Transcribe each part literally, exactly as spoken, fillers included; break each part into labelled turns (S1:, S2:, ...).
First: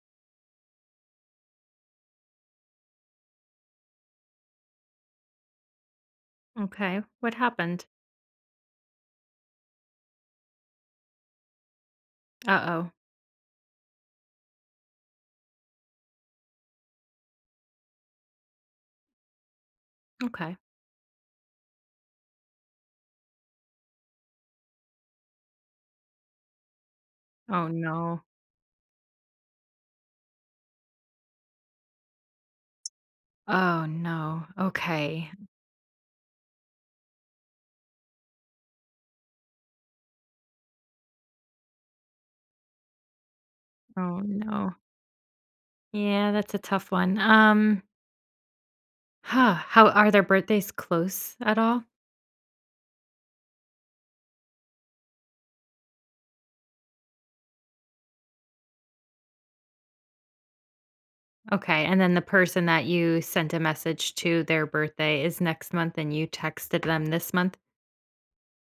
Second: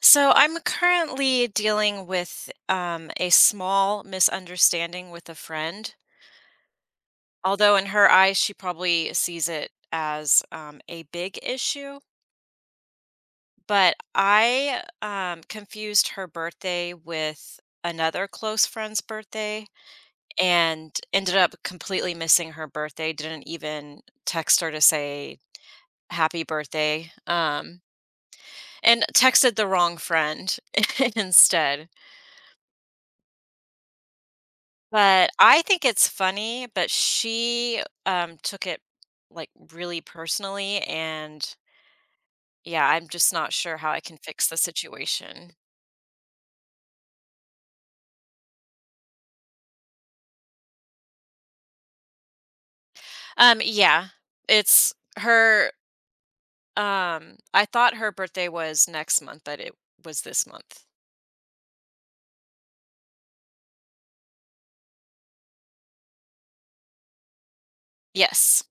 S1: So I'm currently dealing with um, a small misunderstanding with a friend.
S2: Okay. What
S1: Although in
S2: happened?
S1: her eyes, she probably sees it as um, a big issue.
S2: Uh-oh.
S1: But I um, confused her birthday with another close friend's birthday
S2: Okay.
S1: and ended up completely missing her birthday. Didn't even text her to say happy birthday
S2: Oh,
S1: um,
S2: no.
S1: and texted the wrong friend instead.
S2: Oh, no.
S1: But
S2: Okay.
S1: I think it's funny, but she, um, took it, like, really personally, and yeah, I'm just not sure how I can
S2: Oh,
S1: fix the
S2: no.
S1: situation.
S2: Yeah, that's a tough one. Um, huh, how are their birthdays close at all?
S1: Um, yeah, it's her, um I thought her birthday was next month, but it was this month.
S2: Okay. And then the person that you sent a message to, their birthday is next month and you texted them this month?
S1: Yes.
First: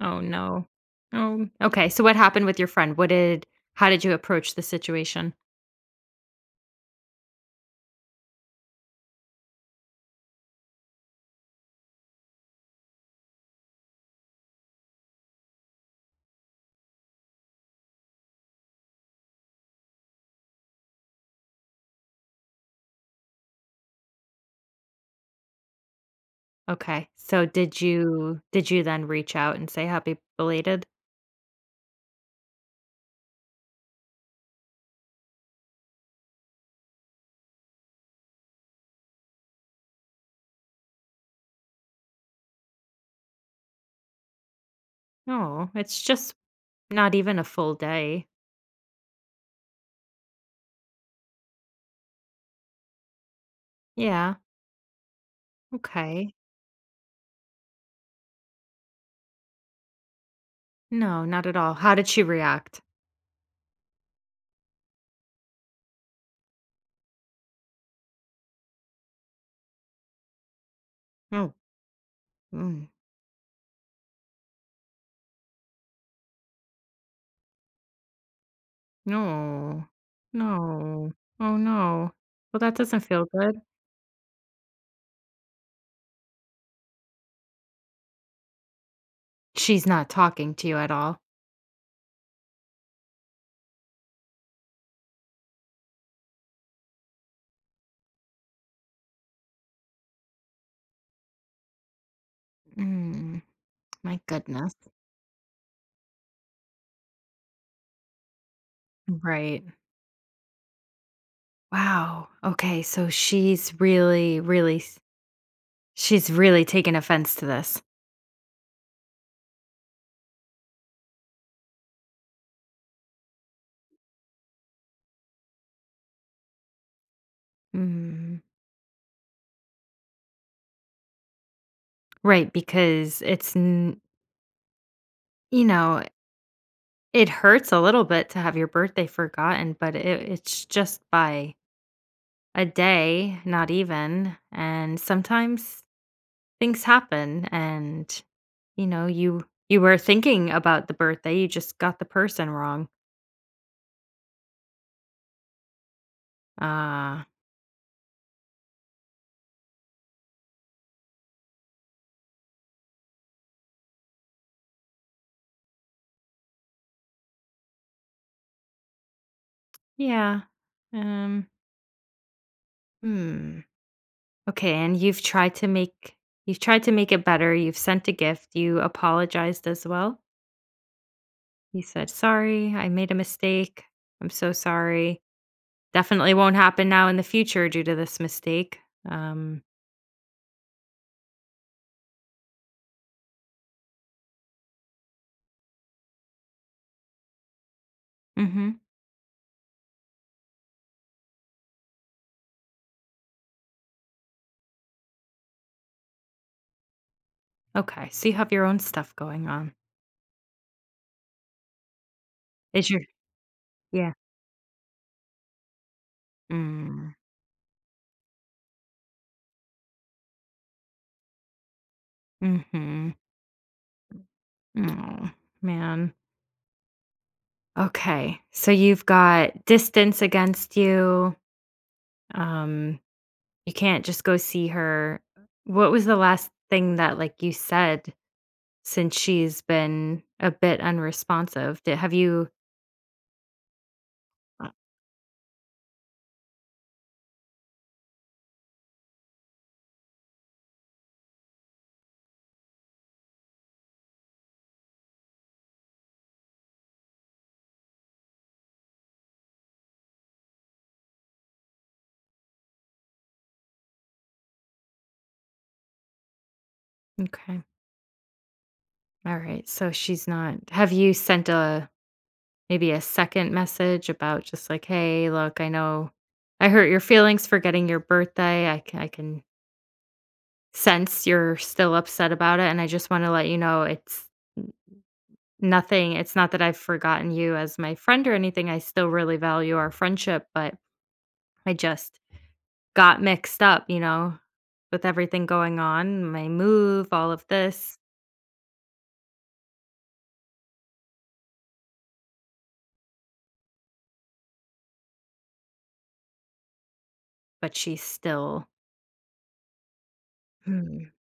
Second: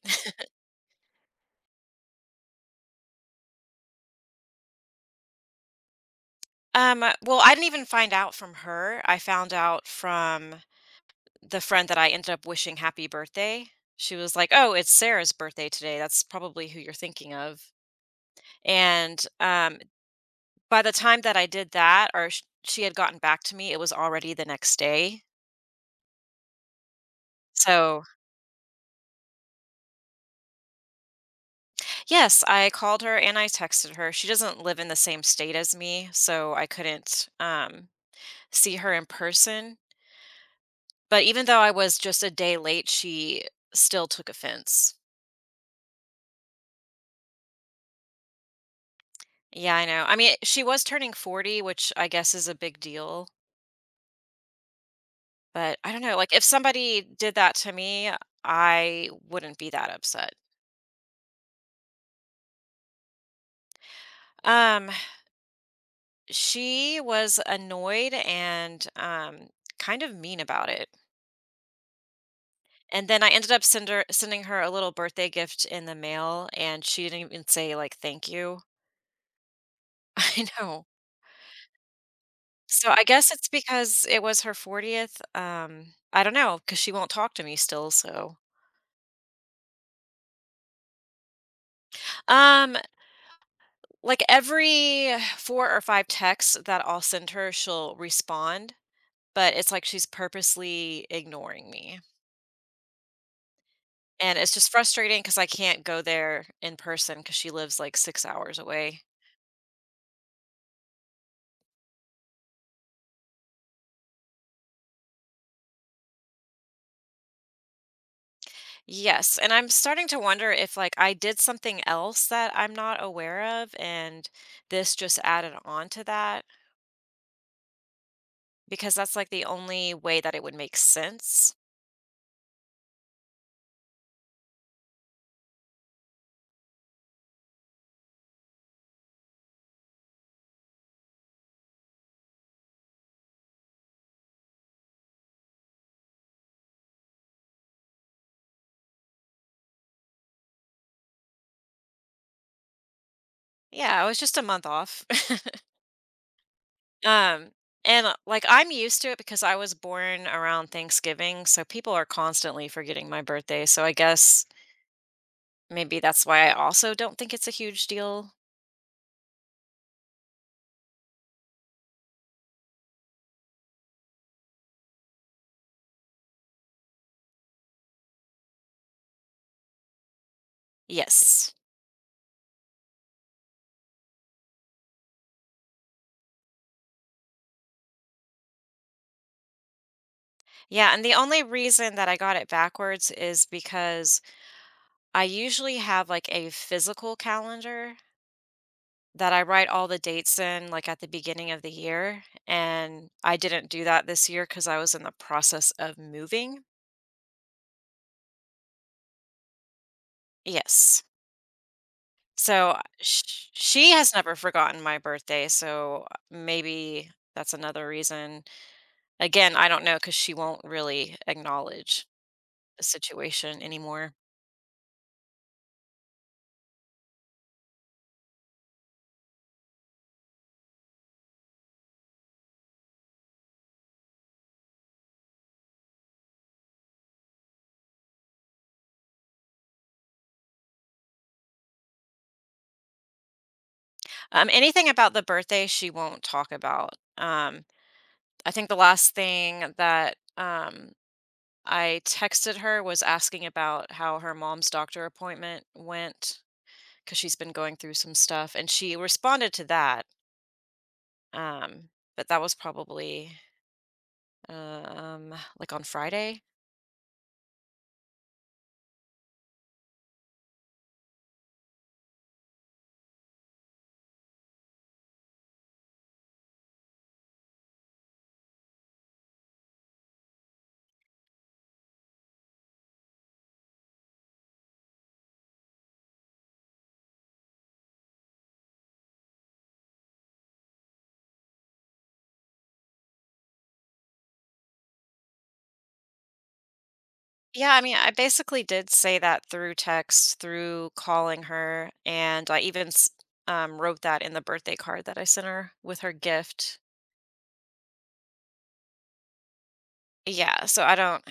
S2: Oh, no. Oh, okay. So what happened with your friend? What did how did you approach the situation?
S1: Um, uh, well, I didn't even find out from her. I found out from the friend that I ended up wishing happy birthday. She was like, "Oh, it's Sarah's birthday today. That's probably who you're thinking of." And, um By the time that I did that or sh she had gotten back to me, it was already the next day.
S2: Okay. So did
S1: So,
S2: you did you then reach out and say happy belated?
S1: yes, I called her and I texted her. She doesn't live in the same state as me, so I couldn't, um, see her in person, but even though I was just a day late, she still took offense.
S2: No, it's just, not even a full day.
S1: Yeah, I know. I mean, she was turning forty, which I guess is a big deal,
S2: Yeah,
S1: but I don't know, like,
S2: okay.
S1: if somebody did that to me, I wouldn't be that upset.
S2: No, not at all. How did she react?
S1: Um She was annoyed and, um, kind of mean about it,
S2: Oh, mm,
S1: and then I ended up send her sending her a little birthday gift in the mail, and she didn't even say, like, "Thank you."
S2: no.
S1: I know.
S2: No. Oh, no. Well, that
S1: So,
S2: doesn't
S1: I
S2: feel
S1: guess it's
S2: good.
S1: because it was her fortieth, um, I don't know, know because she won't talk to me still, so
S2: She's not talking to you at all.
S1: um, like, every four or five texts that I'll send her, she'll respond, but it's like she's purposely ignoring me.
S2: Mm, my
S1: And it's just
S2: goodness.
S1: frustrating because I can't go there in person because she lives, like, six hours away.
S2: Right. Wow. Okay, so she's really, really s she's really taken offense to this.
S1: Yes, and I'm starting to wonder if, like, I did something else that I'm not aware of, and this just added on to that
S2: Mm.
S1: because that's, like, the only way that it would make sense.
S2: Right, because it's n you know, it hurts a little bit to have your birthday forgotten, but it it's just by a day, not even, and sometimes things happen and, you know, you you were thinking about the birthday, you just got the person wrong.
S1: Yeah, I was just a month off.
S2: Uh,
S1: Um, and, uh, like, I'm used to it because I was born around Thanksgiving, so people are constantly forgetting my birthday, so I guess maybe that's why I also don't think it's a huge deal.
S2: yeah. Um, hmm. Okay, and you've tried to make you've tried to make it better, you've sent a gift, you apologized as well?
S1: Yes.
S2: You said, "Sorry, I made a mistake. I'm so sorry. Definitely won't happen now in the future due to this mistake." Um,
S1: Yeah, and the only reason that I got it backwards is because I usually have like a physical calendar
S2: mhm.
S1: that I write all the dates in like at the beginning of the year, and I didn't do that this year cuz I was in the process of moving.
S2: Okay, so you have your own stuff going on.
S1: Yes. So uh,
S2: Is your
S1: sh- she
S2: yeah.
S1: has never forgotten my birthday, so maybe
S2: Mm,
S1: that's another reason. Again, I don't know cuz she won't really acknowledge the
S2: mhm.
S1: situation anymore.
S2: Aw, man. Okay, so you've got distance against you, um, you can't just go see her. What was the last thing that, like, you said, since she's been a bit unresponsive? Did have you
S1: Um,
S2: uh,
S1: anything about the birthday she won't talk about. Um, I think the last thing that um, I texted her was asking about how her mom's doctor appointment went because she's been going through some stuff, and she responded to that. Um, but that was probably Um, like on Friday?
S2: okay, alright, so she's not, have you sent a maybe a second message about just like, "Hey, look, I know I hurt your feelings for getting your birthday. I can, I can since you're still upset about it, and I just wanna let you know it's nothing, it's not that I've forgotten you as my friend or anything, I still really value our friendship, but I just got mixed up, you know, with everything going on, my move, all of
S1: Yeah, I mean,
S2: this,"
S1: I basically did say that through text, through calling her, and I even s- um, wrote that in the birthday card that I sent her with her gift.
S2: but she's still,
S1: Yeah, so I
S2: hmm.
S1: don't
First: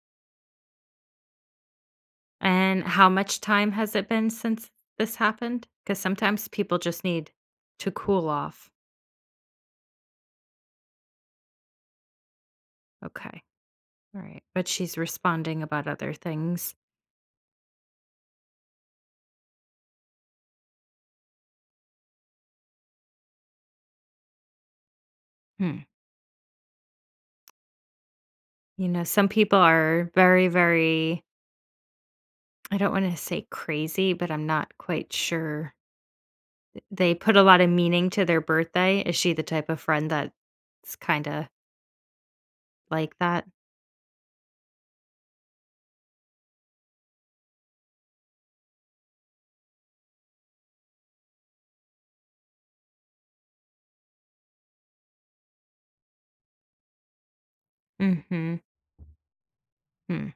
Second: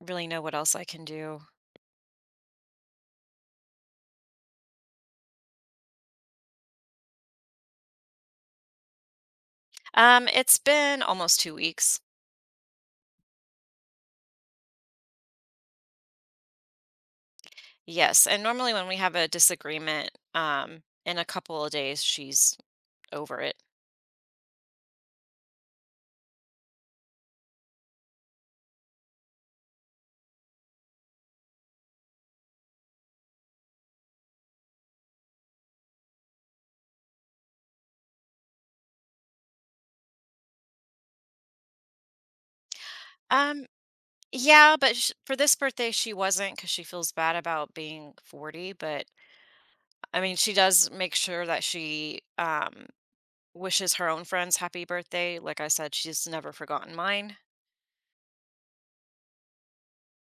S1: really know what else I can do.
S2: And how much time has it been since this happened? Because sometimes people just need to cool off.
S1: Um, it's been almost two weeks.
S2: Okay. Alright. But she's responding about other things.
S1: Yes, and normally when we have a disagreement, um, in a couple of days she's over it.
S2: Hmm. You know, some people are very, very, I don't wanna say crazy, but I'm not quite sure. They put a lot of meaning to their birthday. Is she the type of friend that's kinda like that?
S1: Um, yeah, but sh- for this birthday she wasn't because she feels bad about being forty. But I mean, she does make sure that she um wishes her own friends happy birthday. Like I said, she's never forgotten mine.
S2: Mhm, hmm,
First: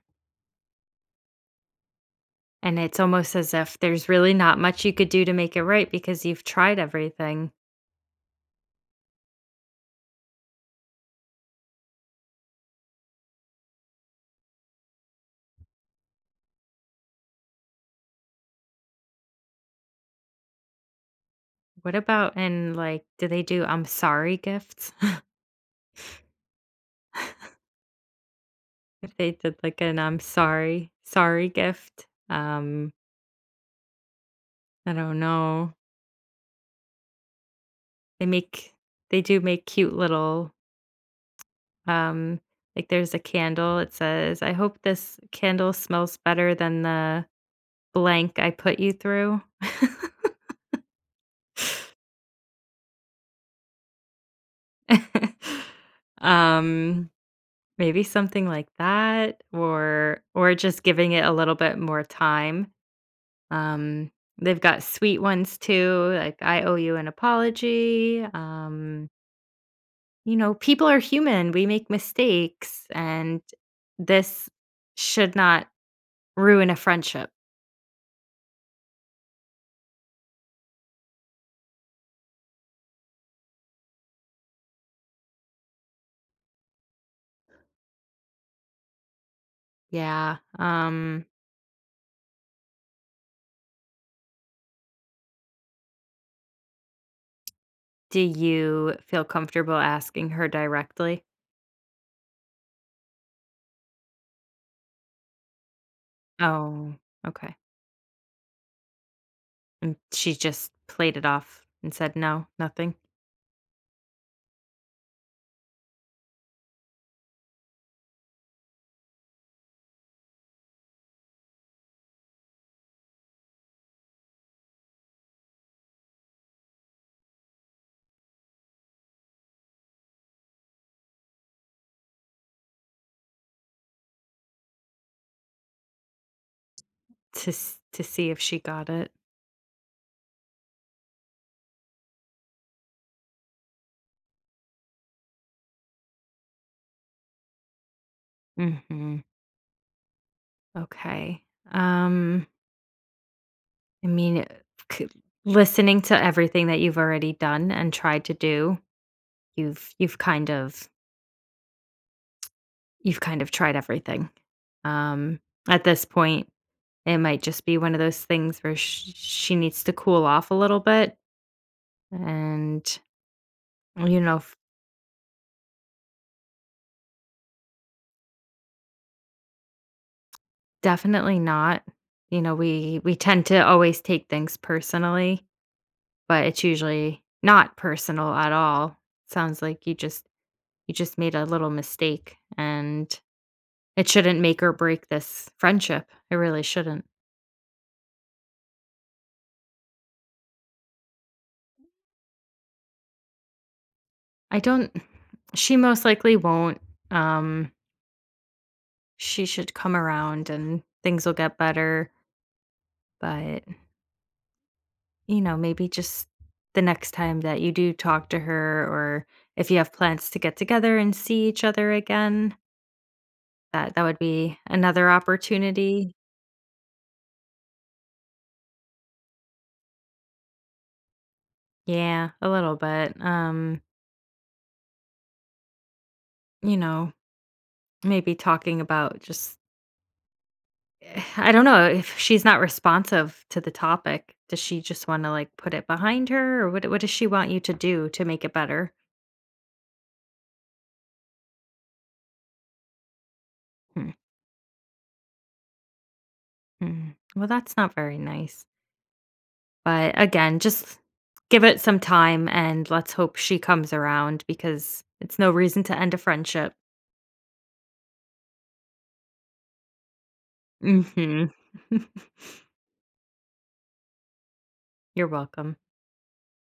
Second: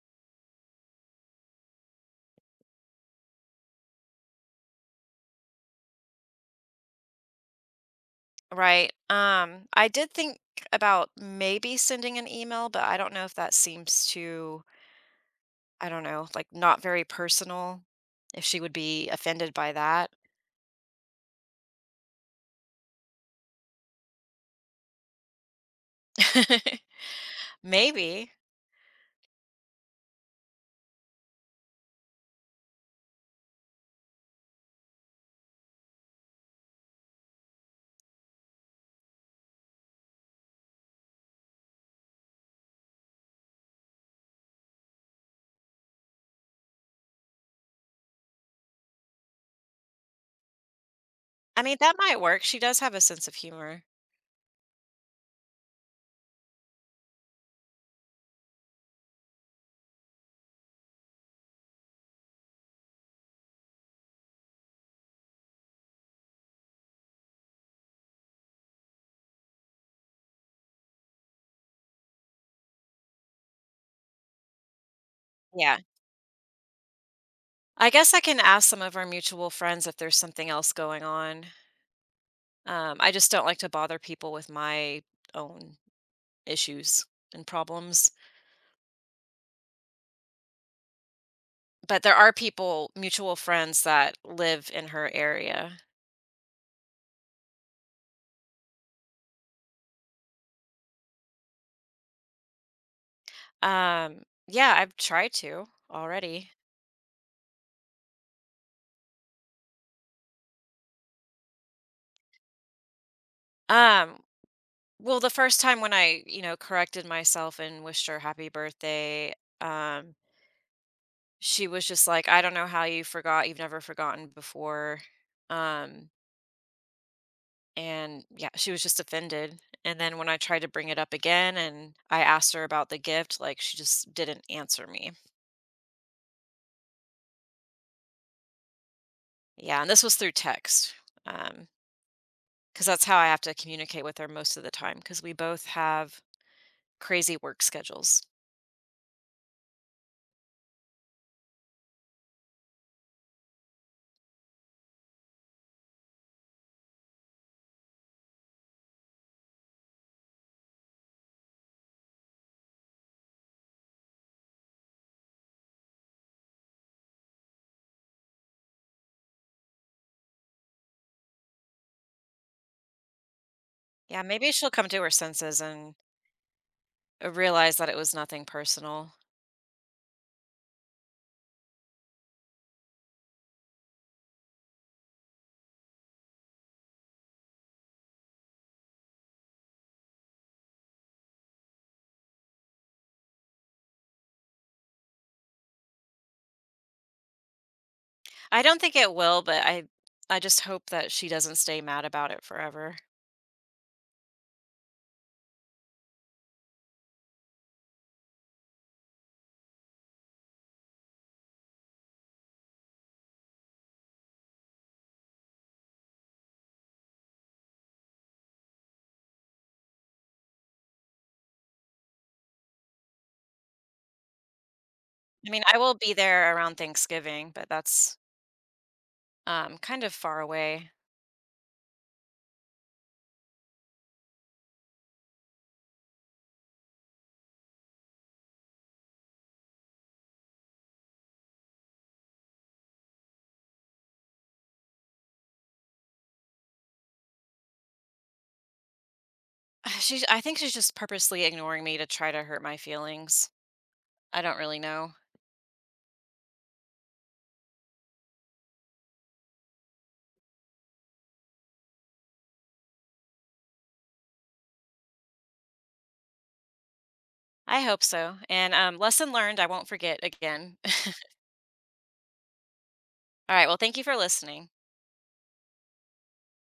S2: and it's almost as if there's really not much you could do to make it right because you've tried everything.
S1: Right. Um, I did think about maybe sending an email, but I don't know if that seems too, I don't know, like not very personal, if she would be offended by that.
S2: What about, and, like, do they do I'm sorry gifts?
S1: Maybe.
S2: If they did, like, an I'm sorry sorry gift? Um, I don't know. They make they do make cute little, Um, like there's a candle. It says, "I hope this candle smells better than the blank I put you through."
S1: I mean, that might work. She does have a sense of humor.
S2: um, maybe something like that or or just giving it a little bit more time. Um, they've got sweet ones too, like "I owe you an apology." Um, you know, people are human. We make mistakes and this should not
S1: Yeah.
S2: ruin a friendship.
S1: I guess I can ask some of our mutual friends if there's something else going on. Um, I just don't like to bother people with my own issues and problems.
S2: Yeah. Um
S1: But there are people, mutual friends that live in her area.
S2: Do you feel comfortable asking her directly?
S1: Um, yeah, I've tried to already.
S2: Oh, okay. And she just played it off and said, "No, nothing,"
S1: Um, well, the first time when I, you know, corrected myself and wished her happy birthday, um, she was just like, I don't know how you forgot. You've never forgotten before. Um, and yeah, she was just offended. And then when I tried to bring it up again and I asked her about the gift, like she just didn't answer me.
S2: to s to see if she got it?
S1: Yeah, and this was through text. Um, 'Cause that's how I have to communicate with her most of the time. Because we both have crazy work schedules.
S2: Mhm. Okay. Um, I mean, uh, c listening to everything that you've already done and tried to do, you've you've kind of you've kind of tried everything. Um, at this point, it might just be one of those things where sh she needs to cool off a little bit and, you
S1: Yeah,
S2: know.
S1: maybe she'll come to her senses and, uh, realize that it was nothing personal.
S2: Definitely not. You know, we we tend to always take things personally, but it's usually not personal at all. Sounds like you just you just made a little mistake and it shouldn't make or break this friendship. It really shouldn't.
S1: I don't think it will, but I I just hope that she doesn't stay mad about it forever.
S2: I don't, she most likely won't. Um she should come around and things will get better, but you know, maybe just the next time that you do talk to her or if you have plans to get together and see each other again, that that would be another
S1: I mean, I will be
S2: opportunity.
S1: there around Thanksgiving, but that's, um, kind of far away.
S2: Yeah, a little bit. Um, you know, maybe talking about just I don't know if she's not responsive to the topic. Does she just want to like put it behind her or what what does she want you to do to make it better?
S1: She, I think she's just purposely ignoring me to try to hurt my feelings.
S2: Hmm,
S1: I don't really know.
S2: hmm. Well, that's not very nice. But again, just give it some time and let's hope she comes around because it's no reason to end a friendship.
S1: I hope so, and, um, lesson learned, I won't forget again.
S2: Mhm.
S1: Alright, well, thank you for listening.
S2: You're welcome.